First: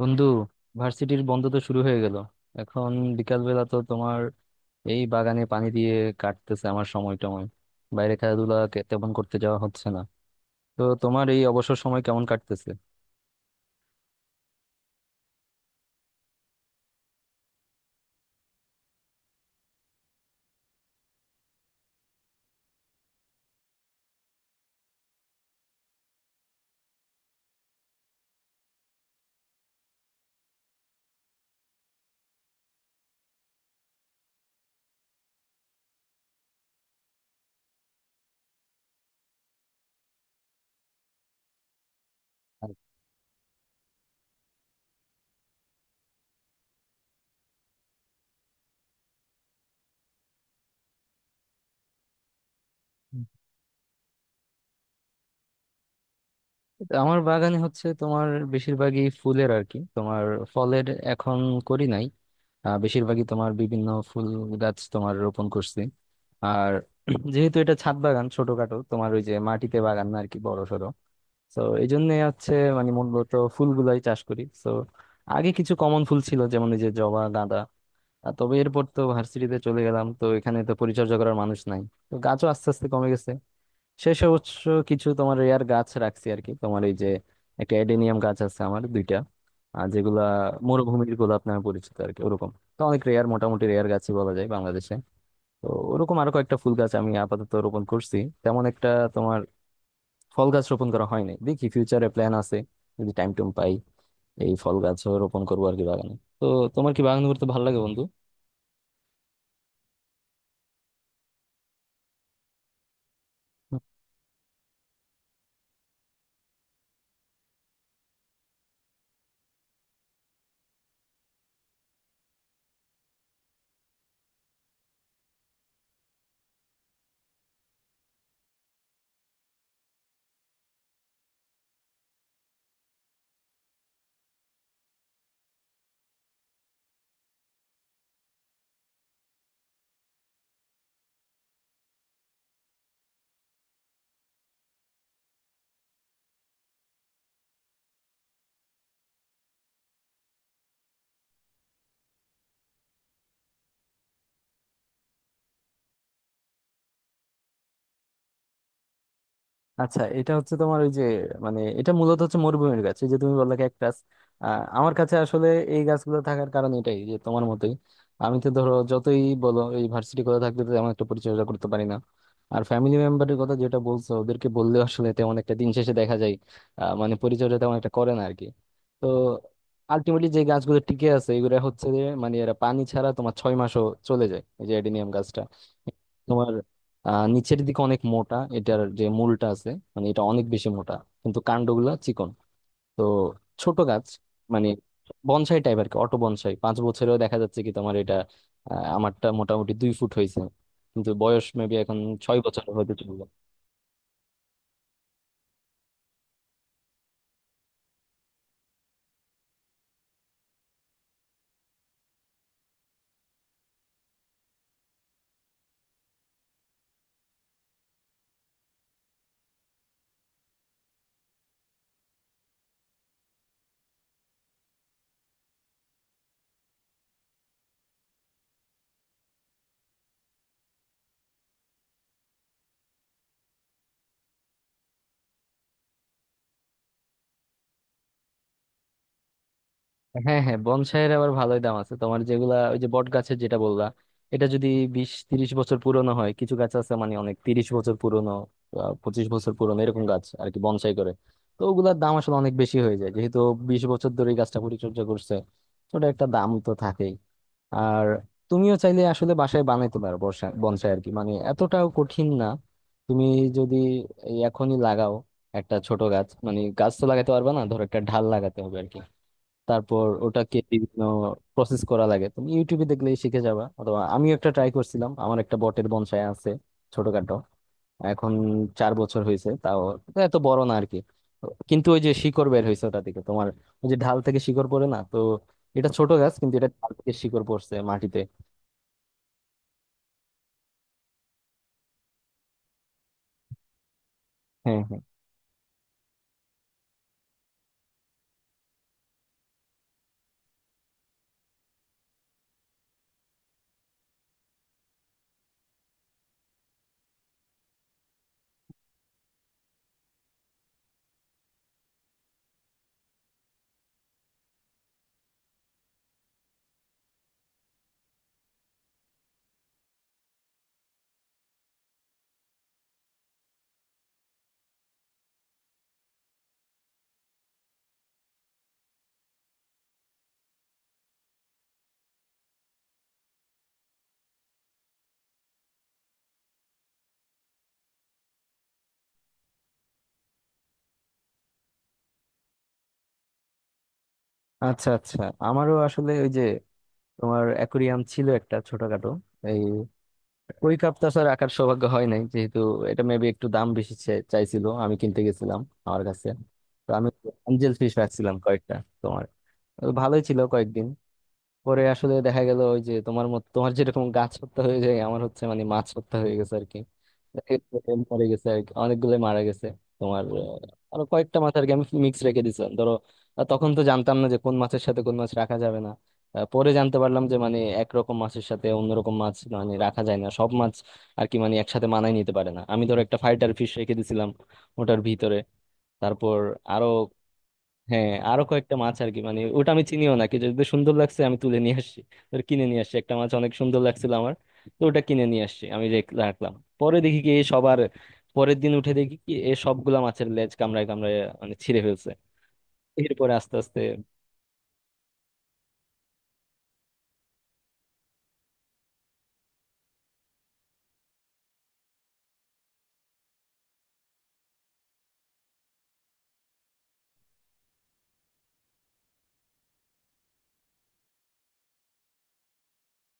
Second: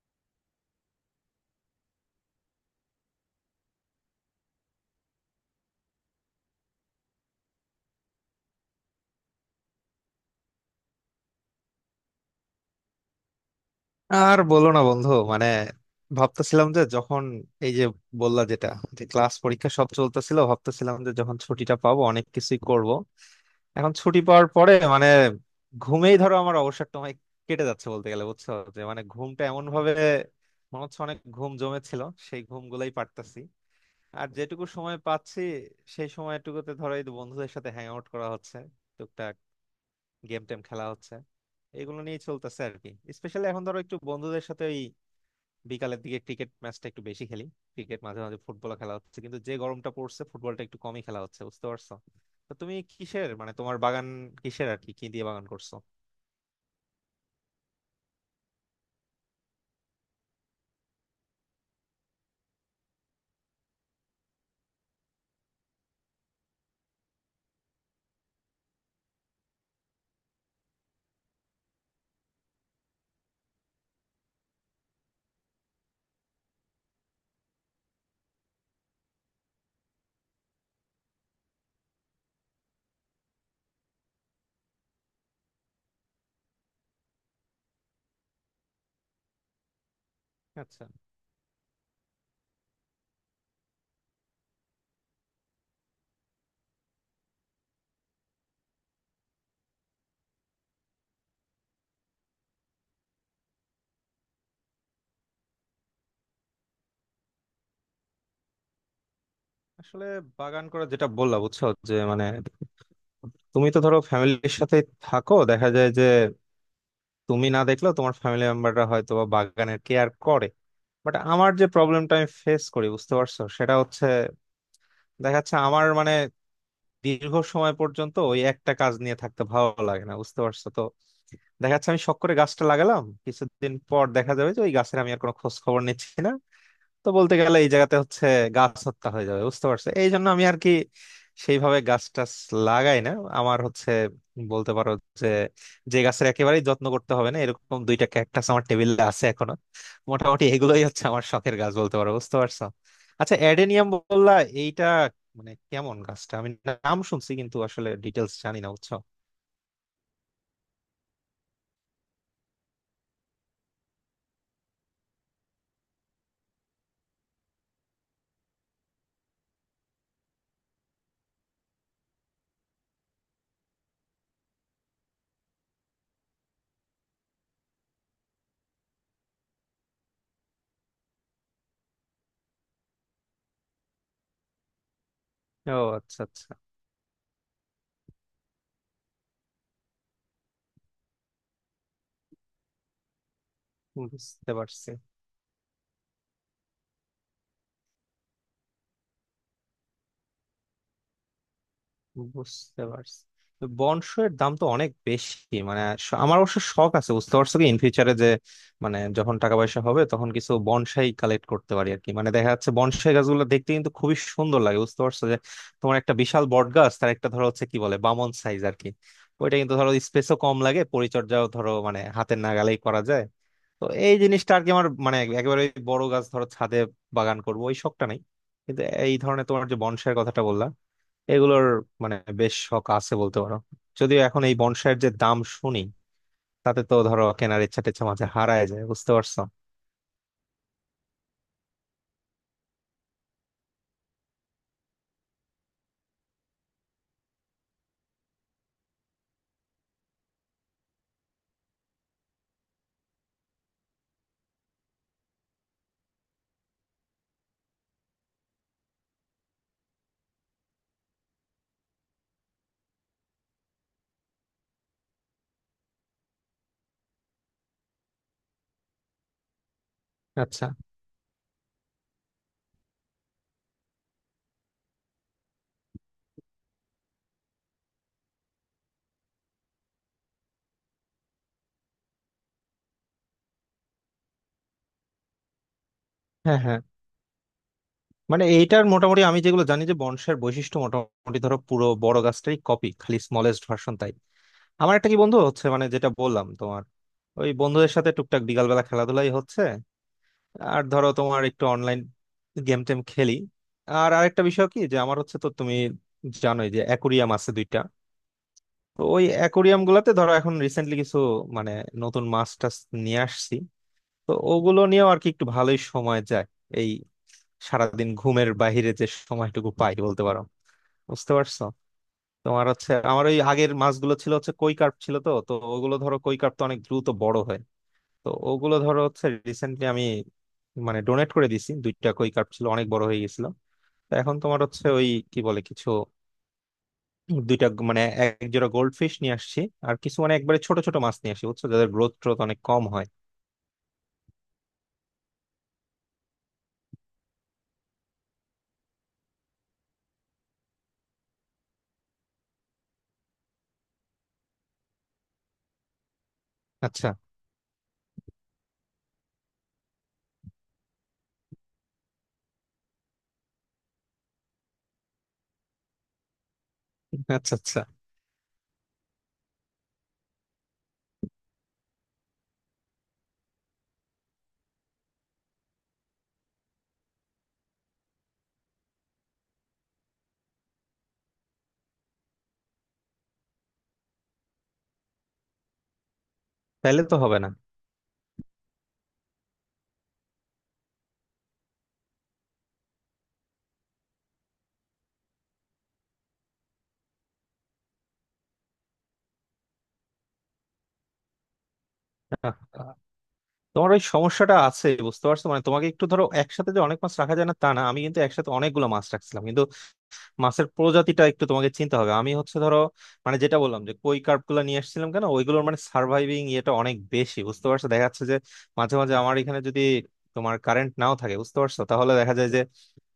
বন্ধু, ভার্সিটির বন্ধ তো শুরু হয়ে গেল। এখন বিকালবেলা তো তোমার এই বাগানে পানি দিয়ে কাটতেছে আমার সময় টময়, বাইরে খেলাধুলা তেমন করতে যাওয়া হচ্ছে না। তো তোমার এই অবসর সময় কেমন কাটতেছে? আর বলো না বন্ধু, মানে ভাবতেছিলাম যে যখন এই যে বললা যেটা, যে ক্লাস পরীক্ষা সব চলতেছিল, ভাবতেছিলাম যে যখন ছুটিটা পাবো অনেক কিছুই করব। এখন ছুটি পাওয়ার পরে মানে ঘুমেই ধরো আমার অবসর সময় কেটে যাচ্ছে বলতে গেলে, বুঝছো, যে মানে ঘুমটা এমন ভাবে মনে হচ্ছে অনেক ঘুম জমেছিল, সেই ঘুম গুলাই পারতাছি। আর যেটুকু সময় পাচ্ছি সেই সময়টুকুতে ধরো এই বন্ধুদের সাথে হ্যাং আউট করা হচ্ছে, টুকটাক গেম টেম খেলা হচ্ছে, এগুলো নিয়ে চলতেছে আর কি। স্পেশালি এখন ধরো একটু বন্ধুদের সাথে বিকালের দিকে ক্রিকেট ম্যাচটা একটু বেশি খেলি। ক্রিকেট, মাঝে মাঝে ফুটবল খেলা হচ্ছে, কিন্তু যে গরমটা পড়ছে ফুটবলটা একটু কমই খেলা হচ্ছে, বুঝতে পারছো। তো তুমি কিসের, মানে তোমার বাগান কিসের, আর কি কি দিয়ে বাগান করছো? তো আমার বাগানে হচ্ছে তোমার বেশিরভাগই ফুলের আর কি, তোমার ফলের এখন করি নাই। বেশিরভাগই তোমার বিভিন্ন ফুল গাছ তোমার রোপণ করছি। আর যেহেতু এটা ছাদ বাগান ছোটখাটো, তোমার ওই যে মাটিতে বাগান না আর কি বড়। তো এই জন্য হচ্ছে মানে মূলত ফুলগুলাই চাষ করি তো। আগে কিছু কমন ফুল ছিল যেমন এই যে জবা, গাঁদা। আর তবে এরপর তো ভার্সিটিতে চলে গেলাম, তো এখানে তো পরিচর্যা করার মানুষ নাই, তো গাছও আস্তে আস্তে কমে গেছে। শেষে অবশ্য কিছু তোমার রেয়ার গাছ রাখছি আর কি, তোমার এই যে একটা এডেনিয়াম গাছ আছে আমার দুইটা, আর যেগুলা আচ্ছা, মরুভূমির গোলাপ নামে পরিচিত আর কি, ওরকম। তো অনেক রেয়ার, মোটামুটি রেয়ার গাছই বলা যায় বাংলাদেশে। তো ওরকম আরো কয়েকটা ফুল গাছ আমি আপাতত রোপণ করছি। তেমন একটা তোমার ফল গাছ রোপণ করা হয় নাই, দেখি ফিউচারে প্ল্যান আছে যদি টাইম টুম পাই এই ফল গাছও রোপণ করবো আর কি বাগানে তো। তোমার কি বাগান করতে ভালো লাগে বন্ধু? আসলে বাগান করা যেটা বললা, বুঝছো, যে মানে তুমি তো ধরো ফ্যামিলির সাথে থাকো, দেখা যায় যে তুমি না দেখলেও তোমার ফ্যামিলি মেম্বাররা হয়তো বা বাগানের কেয়ার করে। বাট আমার যে প্রবলেমটা আমি ফেস করি, বুঝতে পারছো, সেটা হচ্ছে দেখা যাচ্ছে আমার মানে দীর্ঘ সময় পর্যন্ত ওই একটা কাজ নিয়ে থাকতে ভালো লাগে না, বুঝতে পারছো। দেখা যাচ্ছে আমি শখ করে গাছটা লাগালাম, কিছুদিন পর দেখা যাবে যে ওই গাছের আমি আর কোনো খোঁজ খবর নিচ্ছি না। তো বলতে গেলে এই জায়গাতে হচ্ছে গাছ হত্যা হয়ে যাবে, বুঝতে পারছো, এই জন্য আমি আর কি সেইভাবে গাছ টাছ লাগাই না। আমার হচ্ছে, বলতে পারো যে যে গাছের একেবারেই যত্ন করতে হবে না, এরকম দুইটা ক্যাকটাস আমার টেবিলে আছে এখনো। মোটামুটি এগুলোই হচ্ছে আমার শখের গাছ বলতে পারো, বুঝতে পারছো। আচ্ছা, অ্যাডেনিয়াম বললা, এইটা মানে কেমন গাছটা? আমি নাম শুনছি কিন্তু আসলে ডিটেলস জানি না, বুঝছো। আচ্ছা, এটা হচ্ছে তোমার ওই যে মানে এটা মূলত হচ্ছে মরুভূমির গাছ, এই যে তুমি বললে ক্যাকটাস। আমার কাছে আসলে এই গাছগুলো থাকার কারণ এটাই যে তোমার মতোই আমি তো ধরো যতই বলো এই ভার্সিটি কথা থাকলে তো তেমন একটা পরিচর্যা করতে পারি না। আর ফ্যামিলি মেম্বারের কথা যেটা বলছো, ওদেরকে বললে আসলে তেমন একটা দিন শেষে দেখা যায় মানে পরিচর্যা তেমন একটা করে না আর কি। তো আলটিমেটলি যে গাছগুলো টিকে আছে এগুলো হচ্ছে যে মানে এরা পানি ছাড়া তোমার 6 মাসও চলে যায়, এই যে অ্যাডিনিয়াম গাছটা। ও, আচ্ছা তোমার আচ্ছা। নিচের দিকে অনেক মোটা এটার যে মূলটা আছে, মানে এটা অনেক বেশি মোটা, কিন্তু কাণ্ডগুলা চিকন। তো ছোট গাছ, বুঝতে মানে পারছি। বনসাই টাইপ আর কি, অটো বনসাই 5 বছরেও দেখা যাচ্ছে কি তোমার এটা। আমারটা মোটামুটি 2 ফুট হয়েছে, কিন্তু বয়স মেবি এখন 6 বছর বুঝতে হতে পারছি। চলবে। তো বনশো এর দাম তো অনেক বেশি, মানে আমার অবশ্য শখ আছে, বুঝতে পারছো কি, ইন ফিউচারে যে মানে যখন টাকা পয়সা হবে তখন কিছু বনসাই কালেক্ট করতে পারি আর কি। মানে দেখা যাচ্ছে বনসাই গাছগুলো দেখতে কিন্তু খুবই সুন্দর লাগে, বুঝতে পারছো, যে তোমার একটা বিশাল বট গাছ, তার একটা ধরো হচ্ছে কি বলে বামন সাইজ আর কি। ওইটা কিন্তু ধরো স্পেসও কম লাগে, পরিচর্যাও ধরো মানে হাতের নাগালেই করা যায়। তো এই জিনিসটা আর কি আমার, মানে একেবারে বড় গাছ ধরো ছাদে বাগান করবো ওই শখটা নাই, কিন্তু এই ধরনের তোমার যে বনসাইয়ের কথাটা বললা, এগুলোর মানে বেশ শখ আছে বলতে পারো। যদিও এখন এই বনসাইয়ের যে দাম শুনি, তাতে তো ধরো কেনার ইচ্ছা টেচ্ছা মাঝে হারায় যায়, বুঝতে পারছো। হ্যাঁ হ্যাঁ, বনসাইয়ের আবার ভালোই দাম আছে, তোমার যেগুলা ওই যে বট গাছের যেটা বললা, এটা যদি 20-30 বছর পুরনো হয়, কিছু গাছ আছে মানে অনেক 30 বছর পুরনো, 25 বছর পুরনো এরকম গাছ আর কি বনসাই করে, তো ওগুলার দাম আসলে অনেক বেশি হয়ে যায়, যেহেতু 20 বছর ধরে এই গাছটা পরিচর্যা করছে, তো ওটা একটা দাম তো থাকেই। আর তুমিও চাইলে আসলে বাসায় বানাইতে পারো বর্ষা বনসাই আর কি, মানে এতটাও কঠিন না। তুমি যদি এই এখনই লাগাও একটা ছোট গাছ, মানে গাছ তো লাগাতে পারবে না, ধরো একটা ঢাল লাগাতে হবে আর কি, তারপর ওটাকে আচ্ছা। বিভিন্ন প্রসেস করা লাগে। তুমি ইউটিউবে দেখলে শিখে যাবা, অথবা আমিও একটা ট্রাই করছিলাম, আমার একটা বটের বনসাই আছে ছোটখাটো এখন 4 বছর হয়েছে, তাও এটা এত বড় না আর কি। তো কিন্তু ওই যে শিকড় বের হয়েছে ওটা থেকে, তোমার ওই যে ঢাল থেকে শিকড় পড়ে না তো, এটা ছোট গাছ কিন্তু হ্যাঁ এটা হ্যাঁ, ঢাল থেকে শিকড় পড়ছে মাটিতে। মানে এইটার মোটামুটি আমি যেগুলো জানি যে বনসাইয়ের বৈশিষ্ট্য মোটামুটি ধরো পুরো বড় গাছটাই কপি, খালি স্মলেস্ট ভার্সন, তাই। হ্যাঁ আমার হ্যাঁ। একটা কি বন্ধু হচ্ছে মানে, যেটা বললাম তোমার, ওই বন্ধুদের সাথে টুকটাক বিকালবেলা খেলাধুলাই হচ্ছে, আর ধরো তোমার একটু অনলাইন গেম টেম খেলি। আর আরেকটা বিষয় কি যে আমার হচ্ছে, তো তুমি জানোই যে অ্যাকুরিয়াম আছে দুইটা। তো ওই অ্যাকোরিয়াম গুলাতে ধরো এখন রিসেন্টলি কিছু মানে নতুন মাছ টাছ নিয়ে আসছি। তো ওগুলো নিয়েও আর কি একটু ভালোই সময় যায় এই সারাদিন ঘুমের বাহিরে যে সময়টুকু পাই বলতে পারো, বুঝতে পারছো। তোমার হচ্ছে, আমার ওই আগের মাছগুলো ছিল হচ্ছে কই কার্প ছিল, তো তো ওগুলো ধরো কই কার্প তো অনেক দ্রুত বড় হয়। তো ওগুলো ধরো হচ্ছে রিসেন্টলি আমি মানে ডোনেট করে দিছি, দুইটা কই কার্প ছিল অনেক বড় হয়ে গেছিল। তো এখন তোমার হচ্ছে ওই কি বলে কিছু, দুইটা মানে এক জোড়া গোল্ড ফিশ নিয়ে আসছি। আর কিছু মানে একবারে ছোট ছোট মাছ নিয়ে আসি, বুঝছো, যাদের গ্রোথ ট্রোথ অনেক কম হয়। আচ্ছা আচ্ছা, আমারও আসলে ওই যে তোমার অ্যাকুরিয়াম ছিল একটা ছোটখাটো এই ওই কাপ তো আসলে রাখার সৌভাগ্য হয় নাই যেহেতু এটা মেবি একটু দাম বেশি চাইছিল। আমি কিনতে গেছিলাম আমার কাছে, তো আমি আচ্ছা অ্যাঞ্জেল ফিশ রাখছিলাম কয়েকটা। তোমার ভালোই ছিল কয়েকদিন, পরে আসলে দেখা গেল ওই যে তোমার মত, তোমার যেরকম গাছ হত্যা হয়ে যায়, আমার হচ্ছে মানে মাছ হত্যা হয়ে গেছে আর কি। দেখা আচ্ছা গেছে আচ্ছা। এরকম মরে গেছে আর কি, অনেকগুলো মারা গেছে। তোমার আরো কয়েকটা মাছ আর কি আমি মিক্স রেখে দিয়েছিলাম ধরো। তখন তো জানতাম না যে কোন মাছের সাথে কোন মাছ রাখা যাবে না। পরে জানতে পারলাম যে মানে একরকম মাছের সাথে অন্যরকম মাছ মানে রাখা যায় না সব মাছ আর কি, মানে একসাথে মানায় নিতে পারে না। আমি ধরো একটা ফাইটার ফিশ রেখে দিয়েছিলাম ওটার ভিতরে, তারপর আরো, তাহলে তো হবে না। হ্যাঁ আরো কয়েকটা মাছ আর কি। মানে ওটা আমি চিনিও না, কি যদি সুন্দর লাগছে আমি তুলে নিয়ে আসছি, ধর কিনে নিয়ে আসছি একটা মাছ অনেক সুন্দর লাগছিল আমার। তো ওটা কিনে নিয়ে আসছি আমি রাখলাম। পরে দেখি কি এ সবার, পরের দিন উঠে দেখি কি এ সবগুলা মাছের লেজ কামড়ায় কামড়ায়, মানে ছিঁড়ে ফেলছে। আহ, এরপরে আস্তে আস্তে, তোমার ওই সমস্যাটা আছে, বুঝতে পারছো, মানে তোমাকে একটু ধরো একসাথে যে অনেক মাছ রাখা যায় না তা না, আমি কিন্তু একসাথে অনেকগুলো মাছ রাখছিলাম, কিন্তু মাছের প্রজাতিটা একটু তোমাকে চিন্তা হবে। আমি হচ্ছে ধরো মানে যেটা বললাম যে কই কার্প গুলা নিয়ে আসছিলাম কেন, ওইগুলোর মানে সার্ভাইভিং ইয়েটা অনেক বেশি, বুঝতে পারছো। দেখা যাচ্ছে যে মাঝে মাঝে আমার এখানে যদি তোমার কারেন্ট নাও থাকে, বুঝতে পারছো, তাহলে দেখা যায় যে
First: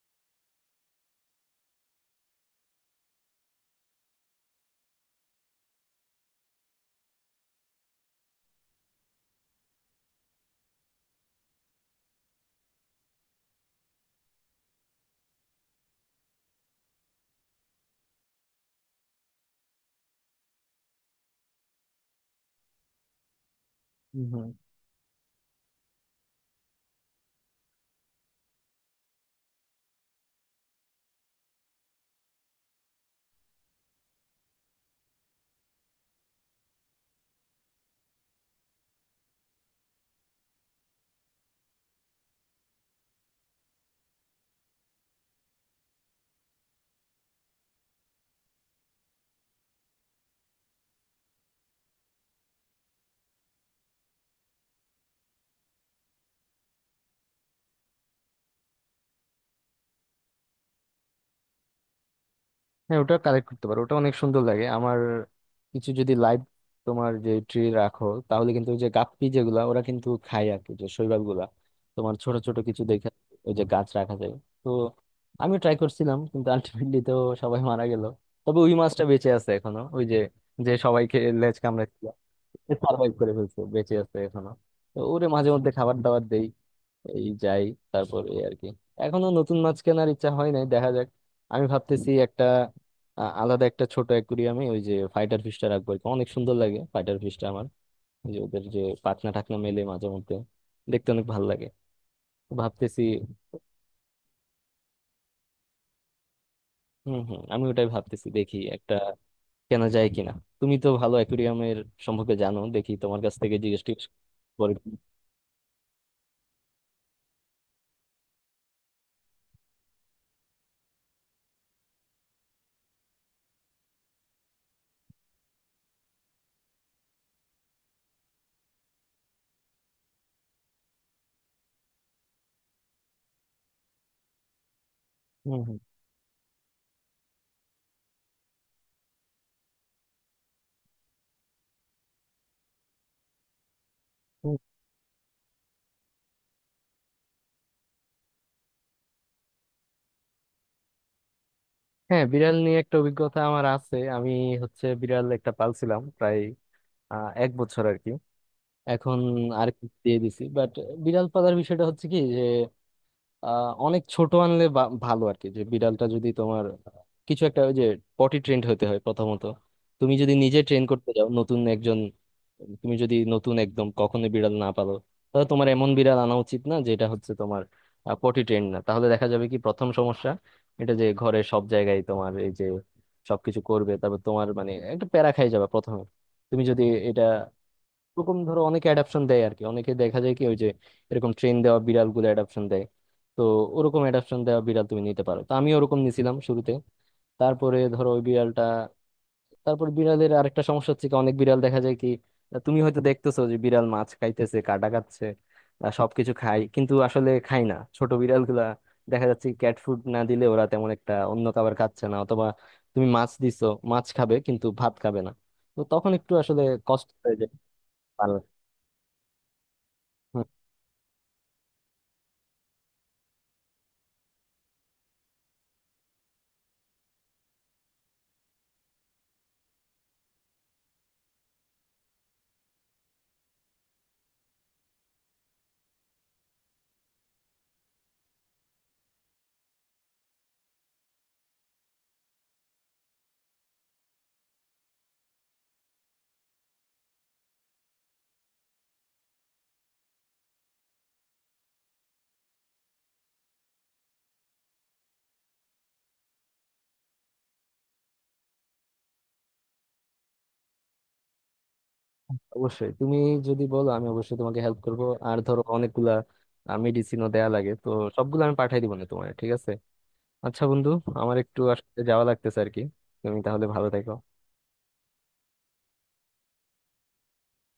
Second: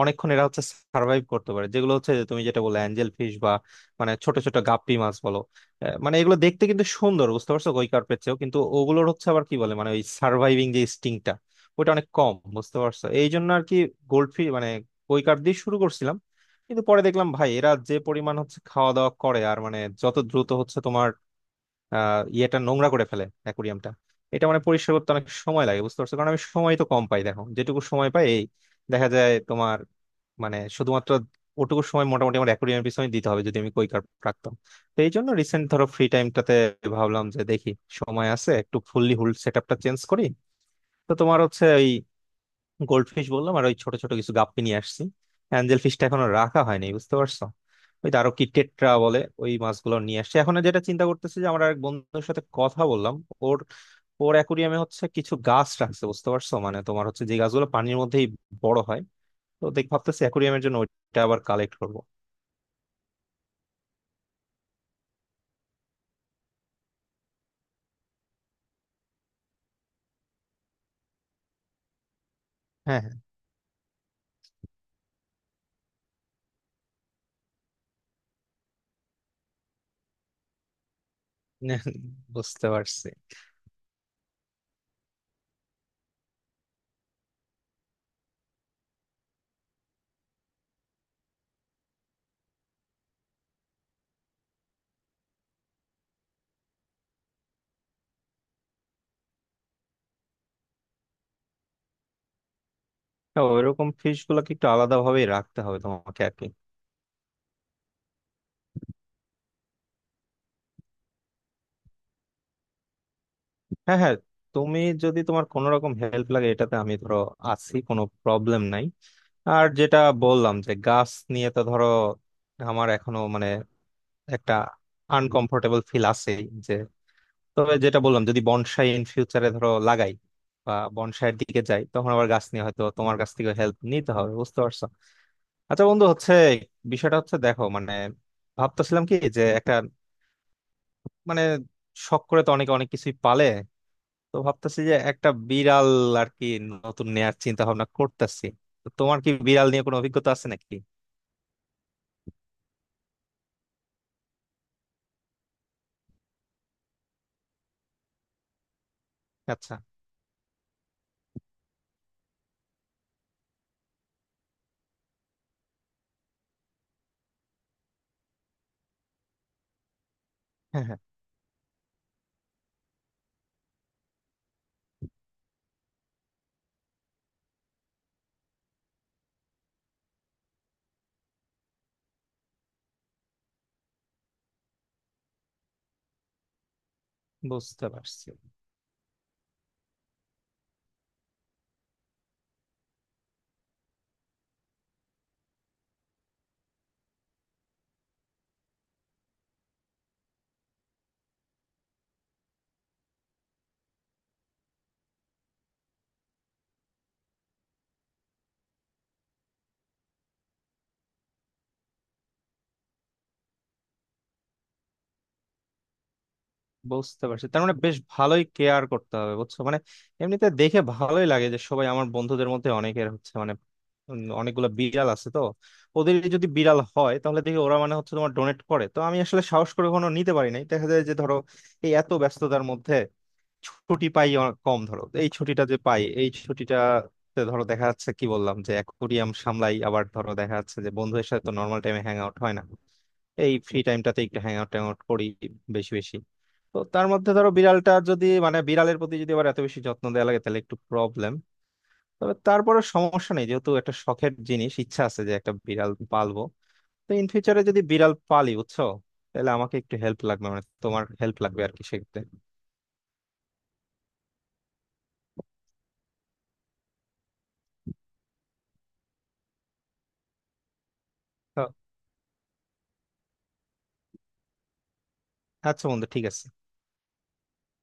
অনেকক্ষণ এরা হচ্ছে সার্ভাইভ করতে পারে। যেগুলো হচ্ছে যে তুমি যেটা বললে অ্যাঞ্জেল ফিশ বা মানে ছোট ছোট গাপ্পি মাছ বলো, মানে এগুলো দেখতে কিন্তু সুন্দর, বুঝতে পারছো, কই কার্পের চেয়েও। কিন্তু ওগুলোর হচ্ছে আবার কি বলে, মানে ওই সার্ভাইভিং যে স্টিংটা, ওটা অনেক কম, বুঝতে পারছো, এই জন্য আর কি গোল্ড ফিশ মানে। কই কার্প দিয়ে শুরু করছিলাম কিন্তু পরে দেখলাম ভাই এরা যে পরিমাণ হচ্ছে খাওয়া দাওয়া করে আর মানে যত দ্রুত হচ্ছে তোমার ইয়েটা নোংরা করে ফেলে অ্যাকুরিয়ামটা। এটা মানে পরিষ্কার করতে অনেক সময় লাগে, বুঝতে পারছো, কারণ আমি সময় তো কম পাই। দেখো যেটুকু সময় পাই এই দেখা যায় তোমার মানে শুধুমাত্র ওটুকু সময় মোটামুটি আমার অ্যাকুরিয়ামের পিছনে দিতে হবে যদি আমি কই কার্প রাখতাম। তো এই জন্য রিসেন্ট ধরো ফ্রি টাইমটাতে ভাবলাম যে দেখি সময় আছে, একটু ফুললি হুল সেট আপটা চেঞ্জ করি। তো তোমার হচ্ছে ওই গোল্ড ফিশ বললাম আর ওই ছোট ছোট কিছু গাপ্পি নিয়ে আসছি। অ্যাঞ্জেল ফিশটা এখনো রাখা হয়নি, বুঝতে পারছো। ওই আরো কি টেট্রা বলে ওই মাছগুলো নিয়ে আসছি। এখন যেটা চিন্তা করতেছি যে আমার এক বন্ধুর সাথে কথা বললাম, ওর ওর অ্যাকুরিয়ামে হচ্ছে কিছু গাছ রাখছে, বুঝতে পারছো, মানে তোমার হচ্ছে যে গাছগুলো পানির মধ্যেই বড় হয়। তো দেখ ভাবতেছি অ্যাকুরিয়ামের জন্য ওইটা আবার কালেক্ট করবো। হ্যাঁ, ওটা কালেক্ট করতে পারো, ওটা অনেক সুন্দর লাগে আমার। কিছু যদি লাইভ তোমার যে ট্রি রাখো তাহলে কিন্তু ওই যে গাপ্পি যেগুলা ওরা কিন্তু খায় আর কি, যে শৈবাল গুলা তোমার ছোট ছোট কিছু হ্যাঁ দেখে হ্যাঁ। ওই যে গাছ রাখা যায়। তো আমি ট্রাই করছিলাম কিন্তু আলটিমেটলি তো সবাই মারা গেল। তবে ওই মাছটা বেঁচে আছে এখনো, ওই যে যে সবাইকে লেজ কামড়াচ্ছিল, বুঝতে পারছি। সার্ভাইভ করে ফেলছে, বেঁচে আছে এখনো। তো ওরে মাঝে মধ্যে খাবার দাবার দেই এই যাই, তারপর এই আর কি, এখনো নতুন মাছ কেনার ইচ্ছা হয় নাই দেখা যাক। আমি ভাবতেছি একটা আলাদা একটা ছোট অ্যাকুরিয়ামে ওই যে ফাইটার ফিশটা রাখবো আর কি। অনেক সুন্দর লাগে ফাইটার ফিশটা আমার, ওই যে ওদের যে পাখনা টাখনা মেলে মাঝে মধ্যে, দেখতে অনেক ভালো লাগে। তো ভাবতেছি, তো ওইরকম ফিশ গুলোকে একটু আলাদা ভাবেই রাখতে হবে তোমাকে আর কি। হম হম, আমি ওটাই ভাবতেছি, দেখি একটা কেনা যায় কিনা। তুমি তো ভালো অ্যাকুরিয়ামের সম্পর্কে জানো, দেখি তোমার কাছ থেকে জিজ্ঞেস হ্যাঁ টিজ্ঞেস হ্যাঁ, করে। তুমি যদি তোমার কোনো রকম হেল্প লাগে এটাতে আমি ধরো আছি, কোনো প্রবলেম নাই। আর যেটা বললাম যে গাছ নিয়ে তো ধরো আমার এখনো মানে একটা আনকমফোর্টেবল ফিল আছে, যে তবে যেটা বললাম যদি বনসাই ইন ফিউচারে ধরো লাগাই বা বনসাইয়ের দিকে যাই, তখন আবার গাছ নিয়ে হয়তো তোমার কাছ থেকে হেল্প নিতে হবে, বুঝতে পারছো। হুম, হুম, আচ্ছা বন্ধু, হচ্ছে বিষয়টা হচ্ছে দেখো মানে ভাবতেছিলাম কি যে একটা মানে শখ করে তো অনেকে অনেক কিছুই পালে, তো হুম। ভাবতেছি যে একটা বিড়াল আর কি নতুন নেয়ার চিন্তা ভাবনা করতেছি। তো তোমার কি বিড়াল নিয়ে কোনো অভিজ্ঞতা আছে নাকি? হ্যাঁ, বিড়াল নিয়ে একটা অভিজ্ঞতা আমার আছে। আমি হচ্ছে বিড়াল একটা পালছিলাম প্রায় 1 বছর আর কি। এখন আর আচ্ছা। কি দিয়ে দিছি। বাট বিড়াল পালার বিষয়টা হচ্ছে কি যে অনেক ছোট আনলে ভালো আর কি, যে বিড়ালটা যদি তোমার কিছু একটা ওই যে পটি ট্রেন্ড হতে হয় প্রথমত। তুমি যদি নিজে ট্রেন হ্যাঁ হ্যাঁ। করতে যাও নতুন একজন, তুমি যদি নতুন একদম কখনো বিড়াল না পালো, তাহলে তোমার এমন বিড়াল আনা উচিত না যেটা হচ্ছে তোমার পটি ট্রেন্ড না। তাহলে দেখা যাবে কি প্রথম সমস্যা এটা যে ঘরে সব জায়গায় তোমার এই যে সবকিছু করবে, তারপর তোমার মানে একটা প্যারা খাই যাবে প্রথমে তুমি যদি এটা। বুঝতে পারছি। ওরকম ধরো অনেকে অ্যাডাপশন দেয় আর কি, অনেকে দেখা যায় কি ওই যে এরকম ট্রেন দেওয়া বিড়াল গুলো অ্যাডাপশন দেয়। তো ওরকম অ্যাডাপশন দেওয়া বিড়াল তুমি নিতে পারো, তো আমি ওরকম নিছিলাম শুরুতে। তারপরে ধরো ওই বিড়ালটা, তারপর বিড়ালের আরেকটা সমস্যা হচ্ছে কি অনেক বিড়াল দেখা যায় কি তুমি হয়তো দেখতেছো যে বিড়াল মাছ খাইতেছে, কাটা খাচ্ছে, সবকিছু খায়, কিন্তু আসলে খায় না ছোট বিড়ালগুলা। দেখা যাচ্ছে ক্যাট ফুড না দিলে ওরা তেমন একটা অন্য খাবার খাচ্ছে না, অথবা তুমি মাছ দিছো, মাছ খাবে কিন্তু ভাত খাবে না। তো তখন একটু আসলে কষ্ট বুঝতে হয়ে পারছি, যায় তার মানে বেশ পালা। ভালোই কেয়ার করতে হবে, বুঝছো, মানে এমনিতে দেখে ভালোই লাগে যে সবাই আমার বন্ধুদের মধ্যে অনেকের হচ্ছে মানে অনেকগুলো বিড়াল আছে তো। ওদের যদি বিড়াল হয় তাহলে দেখি ওরা মানে হচ্ছে তোমার ডোনেট করে, তো আমি আসলে সাহস করে কোনো নিতে পারি নাই। দেখা যায় যে ধরো এই এত ব্যস্ততার মধ্যে ছুটি পাই কম, ধরো এই ছুটিটা যে পাই এই ছুটিটাতে ধরো দেখা যাচ্ছে কি বললাম যে অ্যাকুয়ারিয়াম সামলাই, আবার ধরো দেখা যাচ্ছে যে বন্ধুদের সাথে তো নর্মাল টাইমে হ্যাং আউট হয় না, এই ফ্রি টাইমটাতে একটু হ্যাং আউট ট্যাং আউট করি বেশি বেশি। তো তার মধ্যে ধরো বিড়ালটা যদি মানে বিড়ালের প্রতি যদি আবার এত বেশি যত্ন দেওয়া লাগে তাহলে একটু প্রবলেম। তবে তারপরে সমস্যা নেই, যেহেতু একটা শখের জিনিস ইচ্ছা আছে যে একটা বিড়াল পালবো। তো ইন ফিউচারে যদি বিড়াল পালি, বুঝছো, তাহলে আমাকে একটু হেল্প লাগবে মানে তোমার হেল্প লাগবে আর কি, সেক্ষেত্রে। অবশ্যই তুমি যদি বলো আমি অবশ্যই তোমাকে হেল্প করব। আর ধরো অনেকগুলা মেডিসিনও দেয়া লাগে তো, সবগুলো আমি পাঠাই দিব না তোমার, ঠিক আছে? আচ্ছা বন্ধু, আমার একটু তো আসলে যাওয়া লাগতেছে আর কি, তুমি তাহলে ভালো থেকো। আচ্ছা বন্ধু, ঠিক আছে।